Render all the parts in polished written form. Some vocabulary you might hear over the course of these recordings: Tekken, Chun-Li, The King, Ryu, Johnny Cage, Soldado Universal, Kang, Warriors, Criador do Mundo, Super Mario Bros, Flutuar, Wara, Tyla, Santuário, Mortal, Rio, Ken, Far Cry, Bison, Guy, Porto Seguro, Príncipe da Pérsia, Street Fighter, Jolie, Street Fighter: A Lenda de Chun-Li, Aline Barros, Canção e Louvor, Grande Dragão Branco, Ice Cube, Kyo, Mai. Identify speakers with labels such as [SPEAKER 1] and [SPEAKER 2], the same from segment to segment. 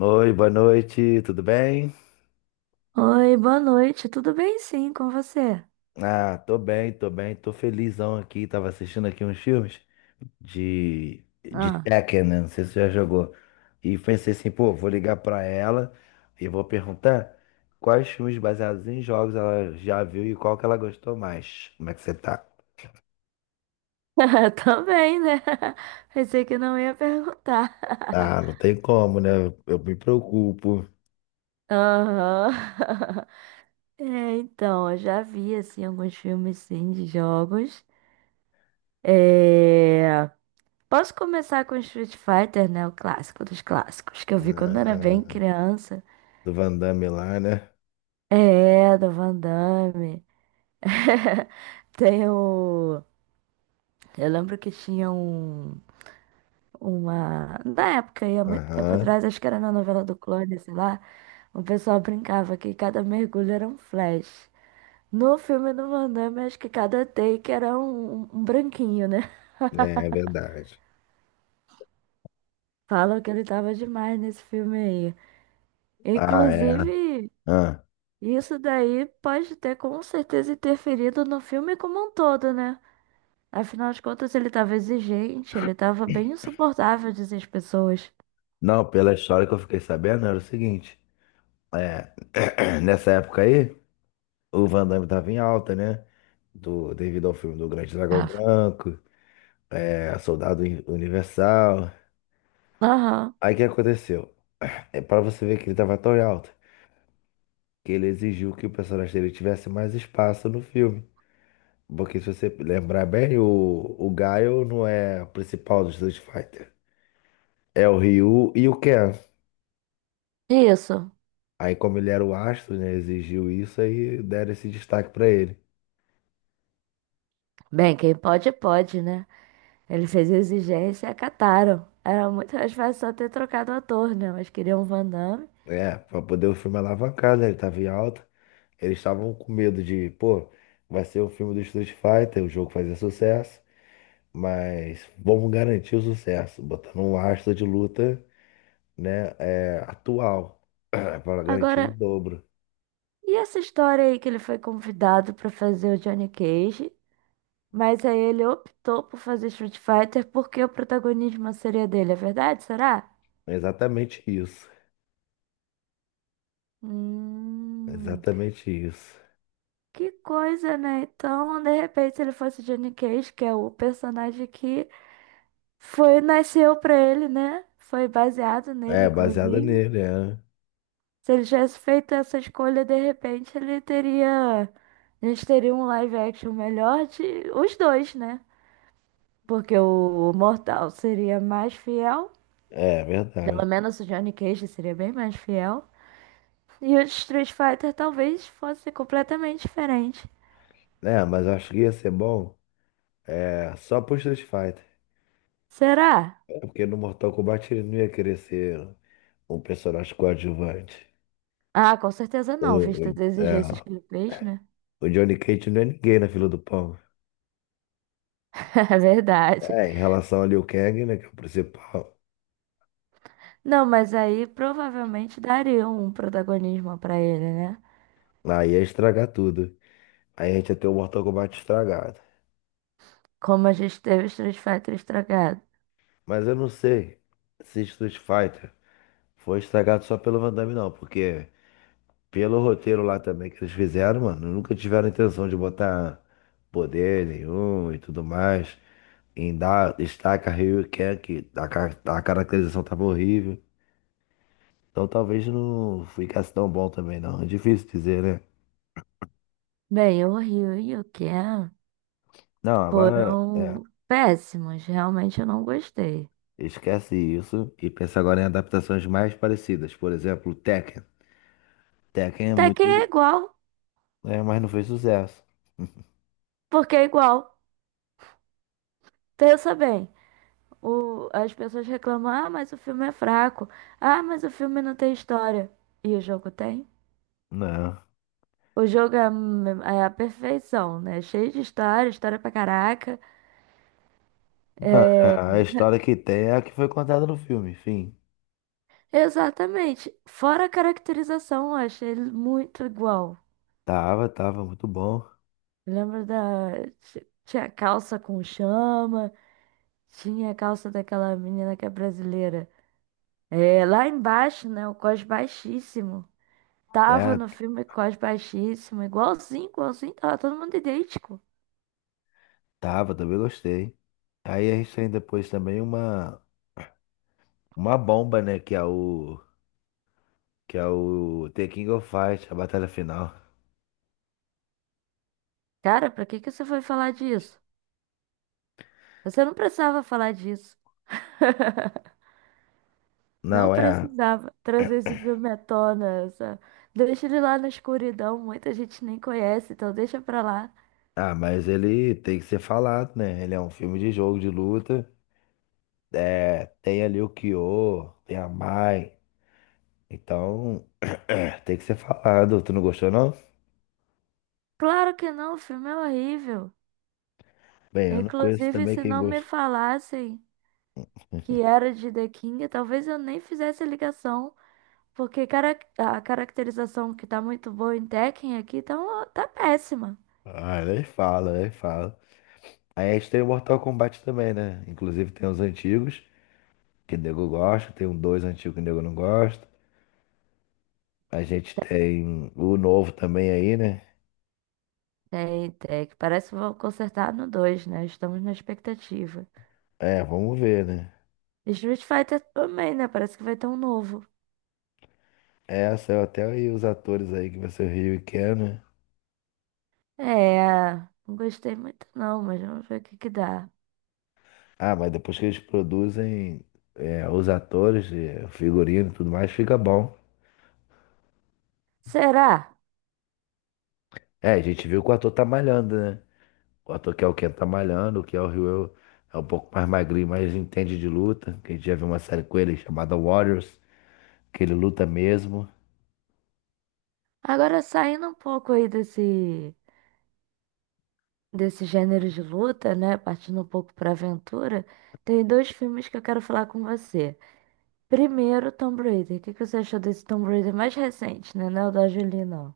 [SPEAKER 1] Oi, boa noite, tudo bem?
[SPEAKER 2] Oi, boa noite. Tudo bem, sim, com você?
[SPEAKER 1] Ah, tô bem, tô bem, tô felizão aqui. Tava assistindo aqui uns filmes de
[SPEAKER 2] Ah,
[SPEAKER 1] Tekken, né? Não sei se você já jogou. E pensei assim, pô, vou ligar pra ela e vou perguntar quais filmes baseados em jogos ela já viu e qual que ela gostou mais. Como é que você tá?
[SPEAKER 2] também, né? Pensei que não ia perguntar.
[SPEAKER 1] Ah, não tem como, né? Eu me preocupo.
[SPEAKER 2] Aham. É, então, eu já vi, assim, alguns filmes, sim, de jogos. É... Posso começar com Street Fighter, né? O clássico dos clássicos, que eu vi quando era bem
[SPEAKER 1] Ah,
[SPEAKER 2] criança.
[SPEAKER 1] do Van Damme lá, né?
[SPEAKER 2] É, do Van Damme. Tem o... Eu lembro que tinha uma. Na época, aí há muito tempo
[SPEAKER 1] Aham,
[SPEAKER 2] atrás, acho que era na novela do Clone, sei lá, o pessoal brincava que cada mergulho era um flash. No filme do Van Damme, acho que cada take era um branquinho, né?
[SPEAKER 1] é, é verdade.
[SPEAKER 2] Falam que ele tava demais nesse filme aí.
[SPEAKER 1] Ah, é.
[SPEAKER 2] Inclusive,
[SPEAKER 1] Ah.
[SPEAKER 2] isso daí pode ter com certeza interferido no filme como um todo, né? Afinal de contas, ele tava exigente, ele tava bem insuportável, dizem as pessoas.
[SPEAKER 1] Não, pela história que eu fiquei sabendo era o seguinte, é, nessa época aí, o Van Damme tava em alta, né? Devido ao filme do Grande Dragão
[SPEAKER 2] Tava.
[SPEAKER 1] Branco, é, Soldado Universal.
[SPEAKER 2] Aham,
[SPEAKER 1] Aí o que aconteceu? É para você ver que ele tava tão em alta, que ele exigiu que o personagem dele tivesse mais espaço no filme. Porque se você lembrar bem, o Gaio não é o principal do Street Fighter. É o Ryu e o Ken.
[SPEAKER 2] isso.
[SPEAKER 1] Aí como ele era o astro, né, exigiu isso, aí deram esse destaque pra ele.
[SPEAKER 2] Bem, quem pode, pode, né? Ele fez a exigência e acataram. Era muito mais fácil só ter trocado o ator, né? Mas queriam o Van Damme.
[SPEAKER 1] É, pra poder o filme alavancar, né? Ele tava em alta. Eles estavam com medo de, pô, vai ser o filme do Street Fighter, o jogo fazer sucesso, mas vamos garantir o sucesso, botando um astro de luta, né, é, atual, para garantir
[SPEAKER 2] Agora,
[SPEAKER 1] em dobro.
[SPEAKER 2] e essa história aí que ele foi convidado pra fazer o Johnny Cage, mas aí ele optou por fazer Street Fighter porque o protagonismo seria dele, é verdade? Será?
[SPEAKER 1] É exatamente isso. É
[SPEAKER 2] Hum,
[SPEAKER 1] exatamente isso.
[SPEAKER 2] que coisa, né? Então, de repente, se ele fosse Johnny Cage, que é o personagem que foi, nasceu pra ele, né? Foi baseado nele,
[SPEAKER 1] É, baseada
[SPEAKER 2] inclusive.
[SPEAKER 1] nele, é.
[SPEAKER 2] Se ele tivesse feito essa escolha, de repente ele teria. A gente teria um live action melhor de os dois, né? Porque o Mortal seria mais fiel.
[SPEAKER 1] É, é
[SPEAKER 2] Pelo
[SPEAKER 1] verdade.
[SPEAKER 2] menos o Johnny Cage seria bem mais fiel. E o Street Fighter talvez fosse completamente diferente.
[SPEAKER 1] É, mas eu acho que ia ser bom é, só pro Street Fighter.
[SPEAKER 2] Será?
[SPEAKER 1] É, porque no Mortal Kombat ele não ia querer ser um personagem coadjuvante.
[SPEAKER 2] Ah, com certeza
[SPEAKER 1] O,
[SPEAKER 2] não,
[SPEAKER 1] o,
[SPEAKER 2] visto as exigências
[SPEAKER 1] é,
[SPEAKER 2] que ele fez, né?
[SPEAKER 1] o Johnny Cage não é ninguém na fila do pão.
[SPEAKER 2] É verdade.
[SPEAKER 1] É, em relação ali ao Kang, né, que é o principal.
[SPEAKER 2] Não, mas aí provavelmente daria um protagonismo pra ele, né?
[SPEAKER 1] Aí ia estragar tudo. Aí a gente ia ter o Mortal Kombat estragado.
[SPEAKER 2] Como a gente teve o Street Fighter estragado.
[SPEAKER 1] Mas eu não sei se Street Fighter foi estragado só pelo Van Damme, não. Porque pelo roteiro lá também que eles fizeram, mano, nunca tiveram intenção de botar poder nenhum e tudo mais. Em dar destaque a Ryu e Ken, que a caracterização tava horrível. Então talvez não ficasse tão bom também, não. É difícil dizer, né?
[SPEAKER 2] Bem, o Rio e o Ken
[SPEAKER 1] Não, agora é,
[SPEAKER 2] foram péssimos. Realmente eu não gostei.
[SPEAKER 1] esquece isso e pensa agora em adaptações mais parecidas. Por exemplo, Tekken. Tekken é
[SPEAKER 2] Até que é
[SPEAKER 1] muito,
[SPEAKER 2] igual,
[SPEAKER 1] é, mas não fez sucesso.
[SPEAKER 2] porque é igual. Pensa bem. As pessoas reclamam, ah, mas o filme é fraco. Ah, mas o filme não tem história. E o jogo tem?
[SPEAKER 1] Não.
[SPEAKER 2] O jogo é a perfeição, né? Cheio de história, história pra caraca.
[SPEAKER 1] Não, é, a história que tem é a que foi contada no filme, enfim.
[SPEAKER 2] Exatamente. Fora a caracterização, eu achei ele muito igual.
[SPEAKER 1] Tava muito bom.
[SPEAKER 2] Lembra da. Tinha calça com chama. Tinha a calça daquela menina que é brasileira. É, lá embaixo, né? O cós baixíssimo. Tava
[SPEAKER 1] É,
[SPEAKER 2] no filme cós baixíssimo. Igualzinho, igualzinho. Tava todo mundo idêntico.
[SPEAKER 1] tava, também gostei. Aí a gente tem depois também uma bomba, né, que é o The King of Fight, a batalha final.
[SPEAKER 2] Cara, pra que que você foi falar disso? Você não precisava falar disso. Não
[SPEAKER 1] Não, é.
[SPEAKER 2] precisava trazer esse filme à tona. Deixa ele lá na escuridão. Muita gente nem conhece, então deixa pra lá.
[SPEAKER 1] Ah, mas ele tem que ser falado, né? Ele é um filme de jogo de luta. É, tem ali o Kyo, tem a Mai. Então, é, tem que ser falado. Tu não gostou, não?
[SPEAKER 2] Claro que não, o filme é horrível.
[SPEAKER 1] Bem, eu não conheço
[SPEAKER 2] Inclusive,
[SPEAKER 1] também
[SPEAKER 2] se
[SPEAKER 1] quem
[SPEAKER 2] não me
[SPEAKER 1] gosta.
[SPEAKER 2] falassem que era de The King, talvez eu nem fizesse a ligação, porque a caracterização que tá muito boa em Tekken aqui tá, tá péssima.
[SPEAKER 1] Ah, nem fala, nem fala. Aí a gente tem o Mortal Kombat também, né? Inclusive tem os antigos, que o nego gosta, tem um dois antigo que o nego não gosta. A gente tem o novo também aí, né?
[SPEAKER 2] É, em Tekken, parece que vão consertar no 2 né? Estamos na expectativa.
[SPEAKER 1] É, vamos ver, né?
[SPEAKER 2] E Street Fighter também, né? Parece que vai ter um novo.
[SPEAKER 1] É, saiu até aí os atores aí que vai ser o Ryu e Ken, né?
[SPEAKER 2] É, não gostei muito não, mas vamos ver o que que dá.
[SPEAKER 1] Ah, mas depois que eles produzem é, os atores, é, o figurino e tudo mais, fica bom.
[SPEAKER 2] Será?
[SPEAKER 1] É, a gente viu que o ator tá malhando, né? O ator que é o Ken tá malhando, o que é o Ryu é um pouco mais magrinho, mas entende de luta. Que a gente já viu uma série com ele chamada Warriors, que ele luta mesmo.
[SPEAKER 2] Agora saindo um pouco aí desse gênero de luta, né? Partindo um pouco pra aventura, tem dois filmes que eu quero falar com você. Primeiro, Tomb Raider. O que que você achou desse Tomb Raider mais recente, né? Não é o da Jolie, não.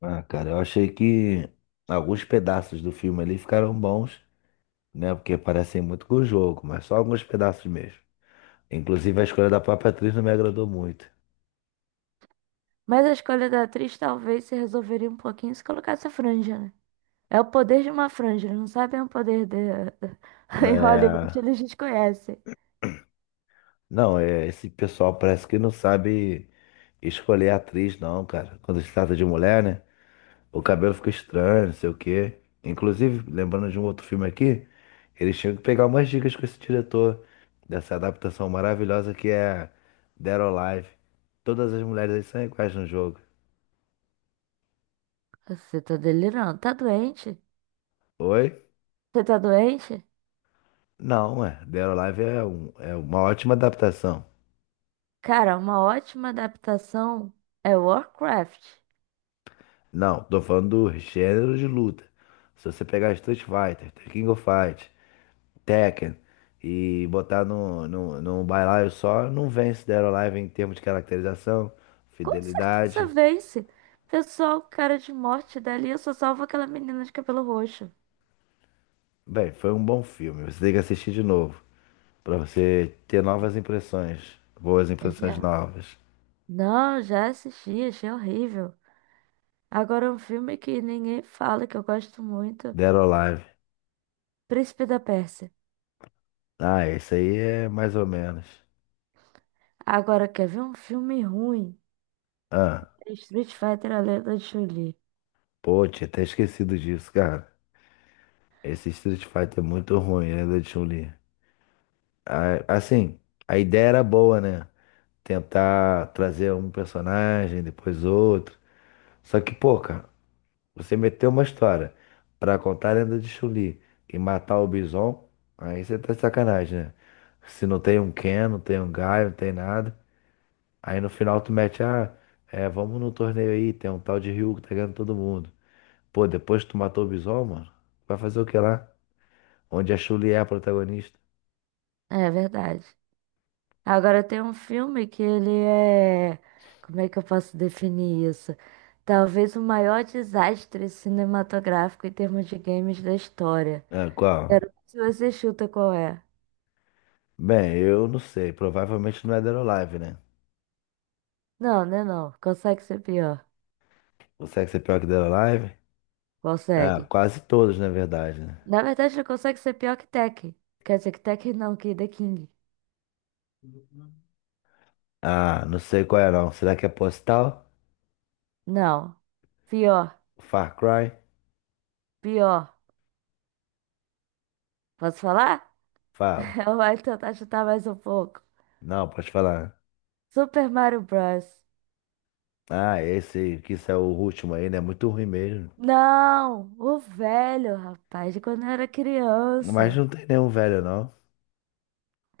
[SPEAKER 1] Ah, cara, eu achei que alguns pedaços do filme ali ficaram bons, né? Porque parecem muito com o jogo, mas só alguns pedaços mesmo. Inclusive a escolha da própria atriz não me agradou muito.
[SPEAKER 2] Mas a escolha da atriz talvez se resolveria um pouquinho se colocasse a franja, né? É o poder de uma franja, eles não sabem o poder de. Em Hollywood
[SPEAKER 1] É.
[SPEAKER 2] eles desconhecem.
[SPEAKER 1] Não, é, esse pessoal parece que não sabe escolher atriz, não, cara. Quando se trata de mulher, né? O cabelo fica estranho, não sei o quê. Inclusive, lembrando de um outro filme aqui, eles tinham que pegar umas dicas com esse diretor dessa adaptação maravilhosa que é Dead or Alive. Todas as mulheres aí são iguais no jogo.
[SPEAKER 2] Você tá delirando. Tá doente?
[SPEAKER 1] Oi?
[SPEAKER 2] Você tá doente?
[SPEAKER 1] Não, é. Dead or Alive é, um- é uma ótima adaptação.
[SPEAKER 2] Cara, uma ótima adaptação é Warcraft.
[SPEAKER 1] Não, tô falando do gênero de luta. Se você pegar Street Fighter, The King of Fight, Tekken e botar num bailaio só, não vence Dead or Alive em termos de caracterização,
[SPEAKER 2] Com certeza
[SPEAKER 1] fidelidade.
[SPEAKER 2] vence. Pessoal, cara de morte dali, eu só salvo aquela menina de cabelo roxo.
[SPEAKER 1] Bem, foi um bom filme. Você tem que assistir de novo pra você ter novas impressões, boas impressões novas.
[SPEAKER 2] Não, já assisti, achei horrível. Agora um filme que ninguém fala, que eu gosto muito,
[SPEAKER 1] Dead or Alive.
[SPEAKER 2] Príncipe da Pérsia.
[SPEAKER 1] Ah, esse aí é mais ou menos.
[SPEAKER 2] Agora quer ver um filme ruim?
[SPEAKER 1] Ah,
[SPEAKER 2] É Street Fighter, A Lenda de Chun-Li.
[SPEAKER 1] pô, tinha até esquecido disso, cara. Esse Street Fighter é muito ruim, ainda de Chun-Li. Assim, a ideia era boa, né? Tentar trazer um personagem, depois outro. Só que, pô, cara, você meteu uma história pra contar a lenda de Chun-Li e matar o Bison, aí você tá de sacanagem, né? Se não tem um Ken, não tem um Guy, não tem nada. Aí no final tu mete, ah, é, vamos no torneio aí, tem um tal de Ryu que tá ganhando todo mundo. Pô, depois que tu matou o Bison, mano, vai fazer o que lá? Onde a Chun-Li é a protagonista?
[SPEAKER 2] É verdade. Agora tem um filme que ele é. Como é que eu posso definir isso? Talvez o maior desastre cinematográfico em termos de games da história.
[SPEAKER 1] Ah, qual?
[SPEAKER 2] Quero ver se você chuta qual é.
[SPEAKER 1] Bem, eu não sei. Provavelmente não é Dead or Alive, né?
[SPEAKER 2] Não, né não. Consegue ser pior.
[SPEAKER 1] Consegue ser pior que Dead or Alive? Ah,
[SPEAKER 2] Consegue.
[SPEAKER 1] quase todos, na verdade, né?
[SPEAKER 2] Na verdade, ele consegue ser pior que Tekken. Quer dizer, que Tekken não, que The King.
[SPEAKER 1] Ah, não sei qual é não. Será que é Postal?
[SPEAKER 2] Não. Pior,
[SPEAKER 1] Far Cry?
[SPEAKER 2] pior. Posso falar?
[SPEAKER 1] Fala.
[SPEAKER 2] Eu vou tentar chutar mais um pouco.
[SPEAKER 1] Não, pode falar.
[SPEAKER 2] Super Mario Bros.
[SPEAKER 1] Ah, esse que isso é o último aí, né? Muito ruim mesmo.
[SPEAKER 2] Não, o velho, rapaz, de quando eu era
[SPEAKER 1] Mas
[SPEAKER 2] criança.
[SPEAKER 1] não tem nenhum velho, não.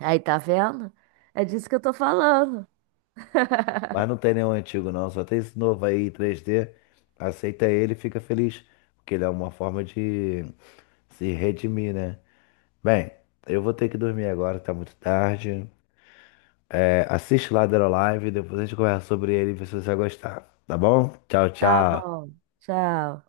[SPEAKER 2] Aí, tá vendo? É disso que eu tô falando.
[SPEAKER 1] Mas não tem nenhum antigo, não. Só tem esse novo aí, 3D. Aceita ele e fica feliz. Porque ele é uma forma de se redimir, né? Bem, eu vou ter que dormir agora, tá muito tarde. É, assiste lá Live, depois a gente conversa sobre ele e vê se você vai gostar. Tá bom? Tchau,
[SPEAKER 2] Tá
[SPEAKER 1] tchau.
[SPEAKER 2] bom, tchau.